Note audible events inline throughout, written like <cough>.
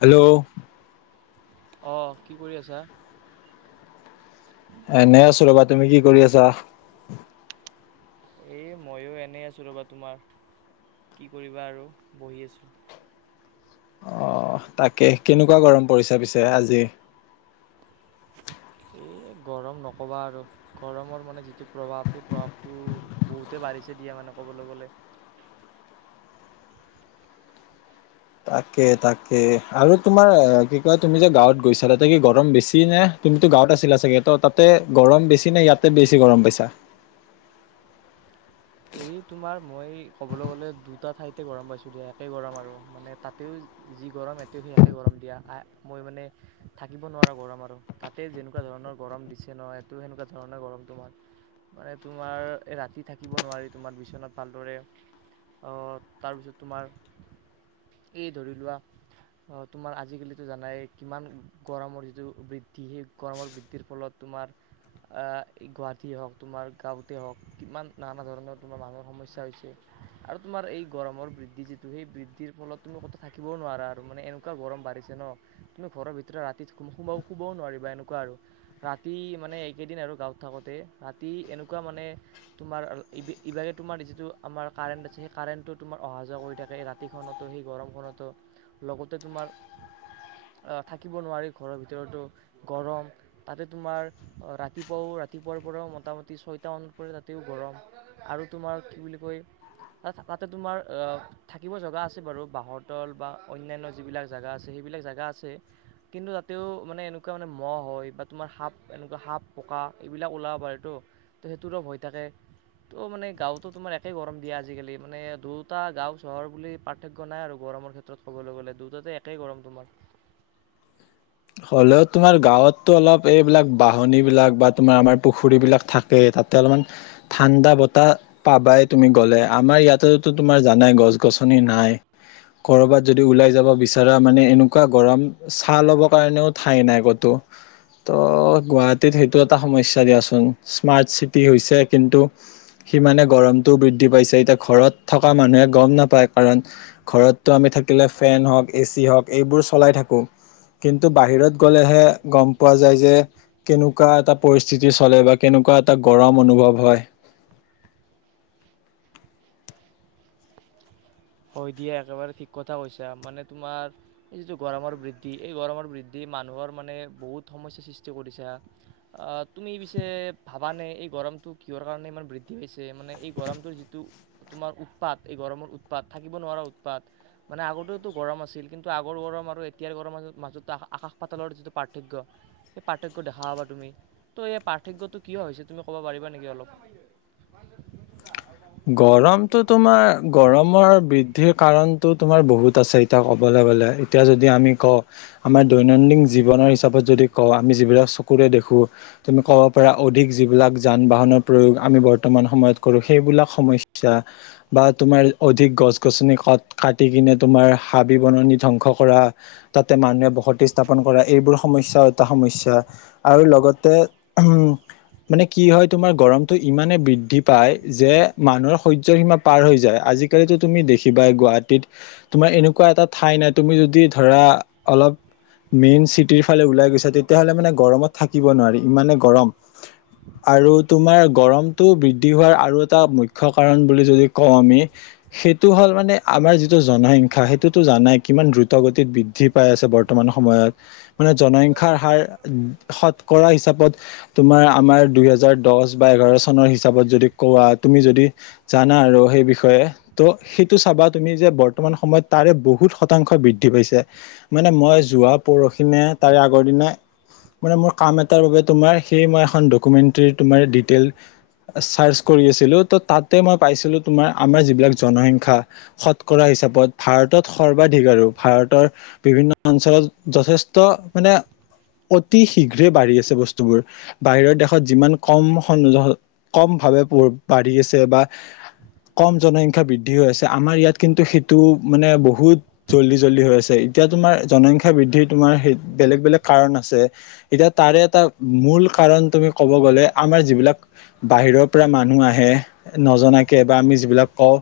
Hello অ কি কৰি আছা? এ এনেই আছো ৰ'বা তুমি কি কৰি আছা? এ মইও এনেই আছো ৰবা তোমাৰ কি কৰিবা আৰু বহি আছোঁ। অ তাকে কেনেকুৱা গৰম পৰিছে পিছে আজি? <unintelligible> <inaudible> এই গৰম নক'বা আৰু গৰমৰ মানে যিটো প্ৰভাৱ সেই প্ৰভাৱটো বহুতে বাঢ়িছে। এতিয়া মানে ক'বলৈ গ'লে তাকে তাকে, আৰু তোমাৰ কি কয় তুমি যে গাঁৱত গৈছালা ত কি গৰম বেছি নে তুমিতো গাঁৱত আছিলা চাগে ত তাতে গৰম বেছি নে ইয়াতে বেছি গৰম পাইছা <unintelligible> <inaudible> এই তোমাৰ মই ক'বলৈ গ'লে দুটা ঠাইতে গৰম পাইছো দিয়া একে গৰম আৰু মানে তাতেও যি গৰম এট সেই একে গৰম দিয়া আহ মই মানে থাকিব নোৱাৰা গৰম আৰু তাতে যেনেকুৱা ধ ধৰণৰ গৰম দিছে নহয়, মানে তোমাৰ এই ৰাতি থাকিব নোৱাৰি তোমাৰ বিচনাত ভালদৰে তাৰপিছত তোমাৰ এই ধৰি লোৱা অ তোমাৰ আজিকালিতো জানাই কিমান গৰমৰ যিটো বৃদ্ধি সেই গৰমৰ বৃদ্ধিৰ ফলত তোমাৰ আ গুৱাহাটীয়ে হওক তোমাৰ গাঁৱতে হওক কিমান নানা ধৰণৰ তোমাৰ মানুহৰ সমস্যা হৈছে আৰু তোমাৰ এই গৰমৰ বৃদ্ধি যিটো সেই বৃদ্ধিৰ ফলত ক থাকিবও নোৱাৰা মানে এনেকুৱা গৰম বাঢ়িছে ন তুমি ঘৰৰ ভিতৰত ৰাতিত শুবও নোৱাৰিবা। এনেকুৱা আৰু, ৰাতি মানে এইকেইদিন আৰু গাঁৱত থাকোতে ৰাতি এনেকুৱা মানে তোমাৰ ইভাগে তোমাৰ যিটো আমাৰ কাৰেণ্ট আছে সেই কাৰেণ্টটো তোমাৰ অহা যোৱা কৰি থাকে ৰাতিখনতো গৰমখনত লগতে তোমাৰ থাকিব নোৱাৰি ঘৰৰ ভিতৰতো, গৰম তাতে তোমাৰ ৰাতিপুৱাও ৰাতিপুৱাৰ পৰাও মোটামুটি ছয়টা মানত পৰা ৰাাতিও গৰম আৰু তোমাৰ কি বুলি কয় তাতে তোমাৰ অ থাকিব জগা আছে বাৰু বাঁহৰতল বা অন্যান্য যিবিলাক জেগা আছে সেই যবিলাক জেগা আছে কিন্তু তাতেও মানে এনেকুৱা মানে মহ হয় বা তোমাৰ সাপ এনেকুৱা সাপ পকা এইবিলাক ওলাব পাৰে তো <unintelligible> ত সেইটোৰো ভয় থাকে ত' মানে গাঁওতো তোমাৰ একে গৰম দিয়া আজিকালি মানে দুটা গাঁও চহৰ বুলি পাৰ্থক্য নাই আৰু গৰমৰ ক্ষেত্ৰত ক'বলৈ গ'লে, দুটাতে একেই গৰম তোমাৰ হ'লেও তোমাৰ গাঁৱতো অলপ এইবিলাক বাহনি বিলাক বা তোমাৰ আমাৰ পুখুৰী বিলাক থাকেই তাত তাতে অলপমান ঠাণ্ডা বতাহ পাবাই তুমি গ'লে আমাৰ ইয়াতেতো তোমাৰ জানাই গছ গছ নি নাই, কৰোবাত যদি ওলাই যাব বিচাৰা মানে এনেকুৱা গৰম ছা লব কাৰণেও ঠাই নাই ক'তো ত' গুৱাহাটীত সেইটো এটা সমস্যা দিয়াচোন স্মাৰ্ট চিটি হৈছে কিন্তু সিমানে গৰমটোও বৃদ্ধি পাইছে, এতিয়া ঘৰত থকা মানুহে গম নাপায় কাৰণ ঘৰতটো আমি থ থাকিলে ফেন হওক, এ চি হওক, এইবোৰ চলাই থাকো। কিন্তু বাহিৰত গ'লেহে গম পোৱা যায় যে কেনেকুৱা এটা পৰিস্থিতি চলে বা কেনেকুৱা এটা গৰম অনুভৱ হয়। <unintelligible> হয় দিয়া একেবাৰে ঠিক কথা কৈছা, মানে তোমাৰ এই যিটো গৰমৰ বৃদ্ধি এই গৰমৰ বৃদ্ধি মানুহৰ মানে বহুত সমস্যাৰ সৃষ্টি কৰিছে, আ তুমি পিছে ভাবা নে এই গৰম গৰমটো কিহৰ কাৰণে ইমান বৃদ্ধি হৈছে, মানে এই গৰমটোৰ যিটো তোমাৰ উৎপাত এই গৰমৰ উ উৎপাত থাকিব নোৱাৰা উৎপাত মানে আগতেতো গৰম আছিল কিন্তু আগৰ গৰম আৰু এতিয়াৰ গৰম মাজত মাজত আকাশ পাতালৰ যিটো পাৰ্থক্য সেই পাৰ্থক্যটো দেখা পাবা তুমি তো এই পাৰ্থক্যটো কিয় হৈছে তুমি ক'ব পাৰিবা নেকি অলপ গৰমটো তোমাৰ গৰমৰ বৃদ্ধিৰ কাৰণটো তোমাৰ বহুত আছে এতিয়া ক'ব লাগে বলে এতিয়া যদি আমি কওঁ আমাৰ দৈনন্দিন জীৱনৰ হিচাপত যদি কওঁ আমি যিবিলাক চকুৰে দেখো তুমি ক'ব পাৰা অধিক যিবিলাক যান বাহনৰ প্ৰয়োগ আমি বৰ্তমান সময়ত কৰো সেইবিলাক সমস্যা বা তোমাৰ অধিক গছ গছনি ক কাটি কিনে তোমাৰ হাবি বন ধ্বংস কৰা তাতে মানুহে বসতি স্থাপন কৰা এইবোৰ সমস্যা এটা সমস্যা আৰু লগতে উম মানে কি হয় তোমাৰ গৰমটো ইমানে বৃদ্ধি পায় যে মানুহৰ সহ্যৰ সীমা পাৰ হৈ যায় আজিকালিতো তুমি দেখিবাই গুৱাহাটীত তোমাৰ এনেকুৱা এটা ঠাই সেই নাই তুমি যদি ধৰা অলপ মেইন চিটিৰ ফালে ওলাই গৈছে তেতিয়াহ'লে মানে গৰমত থাকিব নোৱাৰি ইমানে গৰম। আৰু তোমাৰ গৰমটো বৃদ্ধি হোৱাৰ আৰু এটা মুখ্য কাৰণ বুলি যদি কও আমি সেইটো হ'ল মানে আমাৰ যিটো জনসংখ্যা সেইটোতো জানাই ইমান দ্ৰুত গতিত বৃদ্ধি পাই আছে বৰ্তমান সময়ত মানে জনসংখ্যাৰ হাৰ শত কৰা হিচাপত তোমাৰ আমাৰ দুই হেজাৰ দহ বা এঘাৰ চনৰ হিচাপত যদি কোৱা তুমি যদি জানা আৰু সেই বিষয়ে ত' সেইটো চাবা তুমি যে বৰ্তমান সময়ত তাৰে বহুত শতাংশ বৃদ্ধি পাইছে মানে মই যোৱা পৰখিনে তাৰে আগৰ দিনা মানে মোৰ কাম এটাৰ বাবে তোমাৰ সেই মই এখন ডকুমেণ্টৰী ডিতেল চাৰ্চ কৰি আছিলো ত' তাত ততে মই পাইছিলো তোমাৰ আমাৰ যিবিলাক জনসংখ্যা শতকৰা হিচাপত ভাৰতত সৰ্বাধিক আৰু ভাৰতৰ বিভিন্ন অঞ্চলত যথেষ্ট মানে অতি শীঘ্ৰে বাঢ়ি আছে বস্তুবোৰ বাহিৰৰ দেশত যিমান কম স কম ভাৱে বাঢ়ি আছে বা <unintelligible> কম জনসংখ্যা বৃদ্ধি হৈ আছে আমাৰ ইয়াত কিন্তু সেইটো মানে বহুত জল্দি জল্দি হৈ আছে। এতিয়া তোমাৰ জনসংখ্যা বৃদ্ধি তোমাৰ সেই বেলেগ বেলেগ কাৰণ আছে এতিয়া তাৰে এটা মূল কাৰণ তুমি ক'ব গ'লে আমাৰ যিবিলাক বাহিৰৰ পৰা মানুহ আহে। নজনাকে বা আমি যিবিলাক কওঁ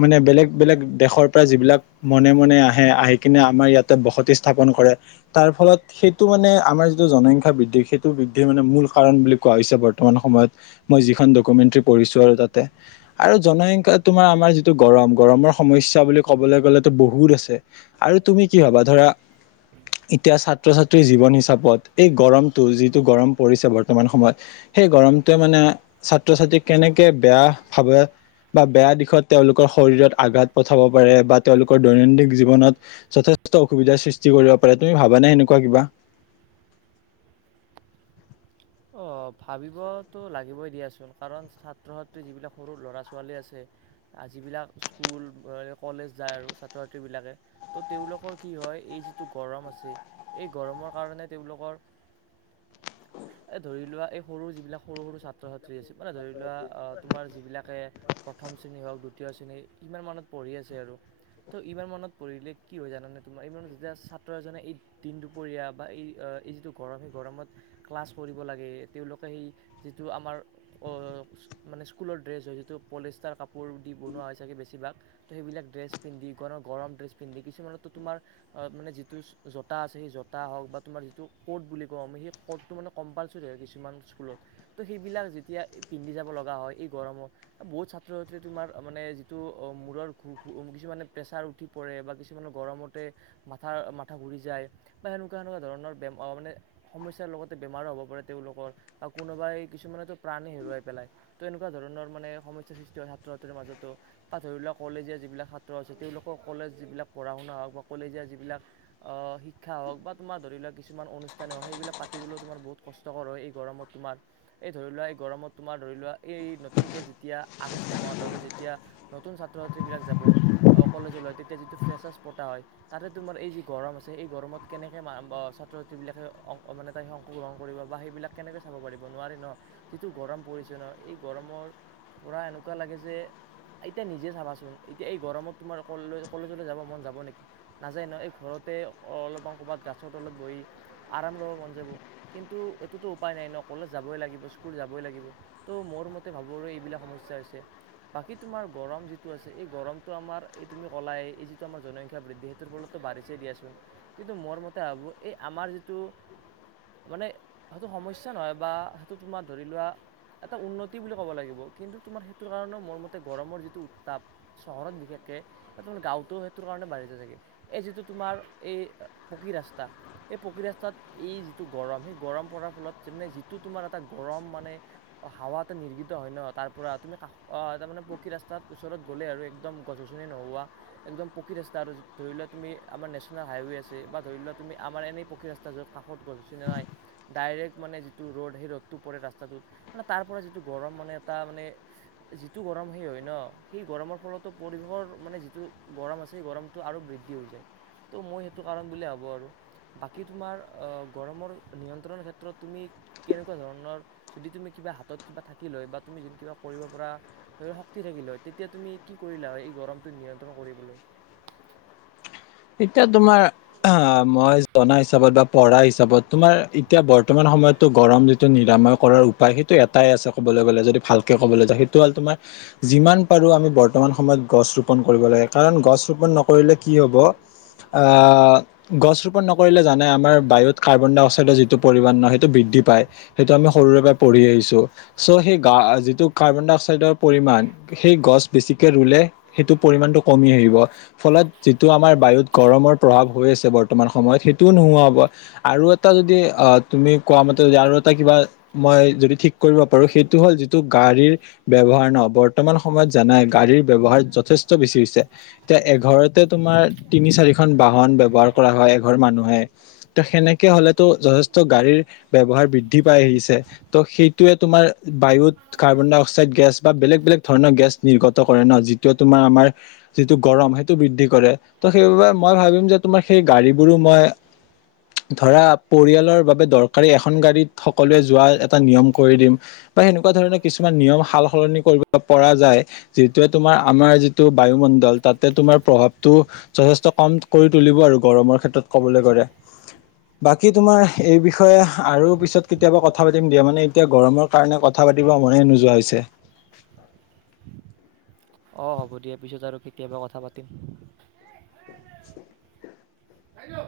মানে বেলেগ বেলেগ দেশৰ পৰা যিবিলাক মনে মনে আহে আহি কিনে আমাৰ ইয়াতে বসতি স্থাপন কৰে তাৰ ফলত সেইটো মানে আমাৰ যিটো জনসংখ্যা বৃদ্ধি সেইটো বৃদ্ধিৰ মানে মূল কাৰণ বুলি কোৱা হৈছে বৰ্তমান সময়ত মই যিখন ডকমেন্টৰী পঢ়িছোঁ আৰু তাত। তাতে আৰু জনসংখ্যা তোমাৰ আমাৰ যিটো গৰম গৰমৰ সমস্যা বুলি ক'বলৈ গ'লে বহুত আছে আৰু তুমি কি ভাবা ধৰা এতিয়া ছাত্ৰ ছাত্ৰীৰ জীৱন হিচাপত এই গৰমটো যিটো গৰম পৰিছে বৰ্তমান সময়ত। সেই গৰমটোৱে মানে ছাত্ৰ ছাত্ৰী কেনেকে বেয়া ভাৱে বা বেয়া দিশত তেওঁলোকৰ শৰীৰত আঘাত পঠাব পাৰে বা তেওঁলোকৰ দৈনন্দিন জীৱনত যথেষ্ট যথেষ্ট অসুবিধাৰ সৃষ্টি কৰিব পাৰে তুমি ভাবানে হেনেকুৱা কিবা <unintelligible> অহ ভাবিবতো লাগিবই দিয়াচোন কাৰণ ছাত্ৰ ছাত্ৰী যিবিলাক সৰু ল'ৰা ছোৱালী আছে আজিবিলাক স্কুল কলেজ যায় আৰু ছাত্ৰ ছাত্ৰী বিলাকে ত' তেওঁলোকৰ কি হয় হয় এই যিটো গৰম আছে এই গৰমৰ কাৰণে তেওঁলোকৰ এই ধৰি লোৱা এই সৰু যিবিলাক সৰু সৰু ছাত্ৰ ছাত্ৰী আছে মানে ধৰি লোৱা তোমাৰ যিবিলাকে প্ৰথম শ্ৰেণী হওঁক দ্বিতীয় শ্ৰেণী ইমান মানত পঢ়ি আছে আৰু তো' ইমান মনত পঢ়িলে কি হয় জানানে তোমাৰ ইমানত যেতিয়া ছাত্ৰ এজনে এই দিনটো পঢ়িয়া বা এই এইটো যিটো গৰমে গৰমত ক্লাছ কৰিব লাগে তেওঁলোকে সেই যিটো আমাৰ মানে স্কুলৰ ড্ৰেছ হয় যিটো কলেজ পলিষ্টাৰ কাপোৰ দি বনুৱা হয় ছাগে বেছিভাগ সেইবিলাক ড্ৰেছ পিন্ধিবগৰম ড্ৰেছ পিন্ধি কিছুমানতো তোমাৰ অহ যিটো জোতা আছে সেই জোতা হওঁক বা তোমাৰ যিটো কৰ্ত বুলি কও আমি সেই কৰ্ত মানে কম্পালচৰি হয় কিছুমান স্কুলত ত' সেইবিলাক যেতিয়া পিন্ধি যাব লগা হয় এই গৰমত বহুত ছাত্ৰ ছাত্ৰীয়ে তোমাৰ মানে যিটো মূৰৰ ঘু ঘু কিছুমানে প্ৰেছাৰ উঠি পৰে বা কিছুমানে গৰমত বহুতে মাথা মাথা ঘূৰি যায় বা সেনেকুৱা সেনেকুৱা ধৰণৰ বেমাৰ মানে সমস্যাৰ লগত। বেমাৰ হব পাৰে তেওঁলোকৰ বা কোনোবাই কিছুমানো প্ৰাণে হেৰুৱাই পেলাই ত এনেকুৱা ধৰণৰ মানে সমস্যা সৃষ্টি হয় ছাত্ৰীৰ মাজতো তাত ধৰি লোৱা কলেজীয়া যিবিলাক ছাত্ৰ আছে তেওঁলোকৰ কলেজ যিবিলাক পঢ়া শুনা বা কলেজীয়া যিবিলাক আহ শিক্ষা হওঁক বা তোমাৰ ধৰি লোৱা কিছুমান অনুষ্ঠানে হওঁক সেইবিলাক থাকিবলৈ বহুত কষ্টকৰ হয় এই গৰমত তোমাৰ এই ধৰি লোৱা এই গৰমত তোমাৰ ধৰি লোৱা এই নতুনকে মততিয়া নতুন ছাত্ৰ ছাত্ৰী বিক য কলেতিয়া য্ৰ <unintelligible> াই অংশগ্ৰহণ কৰিব বা সেইবিলাক কেনেকৈ চাব পাৰিব নোৱাৰে ন যিটো গৰম পৰিছে ন এই গৰমৰ পৰা এনেকুৱা লাগে যে এতিয়া নিজে চাবাচোন এতিয়া এই গৰমত তোমাৰ কলেজলৈ যাব মন যাব নেকি নাযায় ন এই ঘৰত অলপমান ক'ৰবাত গছৰ তলত বহ আৰাম ল'ব মন এইটোো উপায় নাই ন কলে যাব ল স্কুল যাবই লাগিব ত মোৰ মতে ভাবো এইবিলাক সমস্যা হৈছে বাকি তোমাৰ গৰম যি আছে এই গৰমতো আমাৰ তুমি কলাই জনসংখ্যা বৃদ্ধি সেইটোৰ ফলতো বাঢিছেই দিয়াচোন কিন্তু মোৰ মতে ভাবো এই আমাৰ যিটো মানে সেইটো সমস্যা নহয় বা সেইটো তোমাৰ ধৰি লোৱা এটা উন্নতি বুলি ক'ব লাগিব কিন্তু তোমাৰ সেইটো কাৰণে মোৰ মতে গৰমৰ যিটো উত্তাপ চহৰত বিশেষ কে গাঁওত সেইটো কাৰণে বাঢ়ি য চাগে এই যিটো তোমাৰ এই পকী ৰাস্তা এই পকি ৰাস্তাত এই যিটো গৰম সেই গৰম পৰাৰ ফলত যে যিটো তোমাৰ এটা গৰম মানে হাৱা এটা নিৰ্গিত হয় ন তাৰ পৰা তুমি কাষ তাৰ মানে পকী ৰাস্তাত ওচৰত গ'লে আৰু একদম গছ গছনি নোহোৱা একদম পকী আৰু ধৰি লোৱা তুমি আমাৰ নে্যনেল হাইৱে আছে বা ধৰি লোৱা তুমি আমাৰ এনে পক্ষী ৰাস্তা য'ত কাষত গছ <unintelligible> জোনে ডাইৰেক্ট মানে যিটো ৰ'দ সেই ৰ'দটো পৰে ৰাস্তাটোত মানে তাৰ পৰা যিটো গৰম মানে এটা মানে যিটো গৰম সেই হয় ন সেই গৰমৰ ফলতো পৰিৱেশৰ মানে যিটো গৰম আছে গৰমটো আৰু বৃদ্ধি হৈ যায় তো' মই সেইটো কাৰণ বুলিয়েই ভাবোঁ আৰু বাকী তোমাৰ গৰমৰ নিয়ন্ত্ৰণৰ ক্ষেত্ৰত তুমি কেনেকুৱা ধৰণৰ যদি তুমি কিবা হাতত কিবা থাকি লয় বা আমি যে কিবা কৰিব পৰা ধৰি ল শক্তি থাকিল হয় তেতিয়া তুমি কি কৰিলা হয় এই গৰমটো নিয়ন্ত্ৰণ কৰিবলৈ <unintelligible> এতিয়া তোমাৰ অ মই জনা হিচাপত বা পঢ়া হিচাপত তোমাৰ এতিয়া বৰ্তমান সময়তো গৰম যিটো নিৰাময় কৰাৰ উপায় সেইটো এটাই আছে ক'বলৈ গ'লে যদি ভালকৈ ক'বলৈ যাওঁ সেইটো হ'ল তোমাৰ যিমান পাৰো আমি বৰ্তমান সময়ত গছ ৰোপন কৰিব লাগে কাৰণ গছ ৰোপন নকৰিলে কি হ'ব আহ গছ ৰোপন নকৰিলে জানে আমাৰ বায়ুত কাৰ্বন ডাই অ', অক্সাইডৰ যিটো পৰিমাণ ন সেইটো বৃদ্ধি পায় সেইটো আমি সৰুৰে পৰা পঢ় আহিছো চ' সেই যিটো কাৰ্বন ডাই অক্সাইডৰ পৰিণ সেই গছ বেছি লে সেইটো পৰিমটো কমি আহিব ফলত যিটো আমাৰ বায়ুত গৰমৰ প্ৰভাৱ হৈ আছে বৰ্তমান সময়ত সেইটোও নোহোৱাব আৰু এটা যদি অ তুমি কোৱা মতে য আৰু এটা কিবা মই যদি ঠিক কৰিব পাৰো সেইটো হ'ল যিটো গাড়ীৰ ব্যৱহাৰ নহ বৰ্তমান সময়ত জানাই গাড়ীৰ ব্যৱহাৰ যথেষ্ট বেছি হৈছে এতিয়া এঘৰতে তোমাৰ তিনি চাৰিখন বাহন ব্যৱহাৰ কৰা হয় এঘৰ মানুহে ত সেনেকে হ'লেতো যথেষ্ট গাড়ীৰ ব্যয়ৱহাৰ বৃদ্ধি পাই আহিছে ত' সেইটোয়ে তোমাৰ বায়ুত কাৰ্বন ডাই অক্সাইড গেছ বা বেলেগ বেলেগ ধৰণৰ গেছ নিৰ্গত কৰে ন যিটো তোমাৰ আমাৰ যিটো গৰম সেইটো বৃদ্ধি কৰে ত' সেইবাবে মই ভাবিম যে তোমাৰ সেই গাড়ীবোৰো মই ধৰা পৰিয়ালৰ বাবে দৰকাৰী এখন গাড়ীত সকলোৱে যোৱা এটা নিয়ম কৰি দিম বা সেনেকুৱা ধৰণৰ কিছুমান নিয়ম সাল সলনি কৰিব পৰা যায় যিটোৱে তোমাৰ আমাৰ যিটো বায়ু ল তাতে তোমাৰ প্ৰভাৱটো যথেষ্ট কম কৰি তুলিব আৰু গৰমৰ ক্ষেত্ৰত ক'বলৈ গ'লে বাকী তোমাৰ এই বিষয়ে আৰু পিছত কেতিয়াবা কথা পাতিম দিয়া মানে এতিয়া গৰমৰ কাৰণে কথা পাতিবা মনেই নোযোৱা হৈছে <inaudible> অ হ'ব দিয়া পিছত আৰু কেতিয়াবা কথা পাতিম ভাই ৰ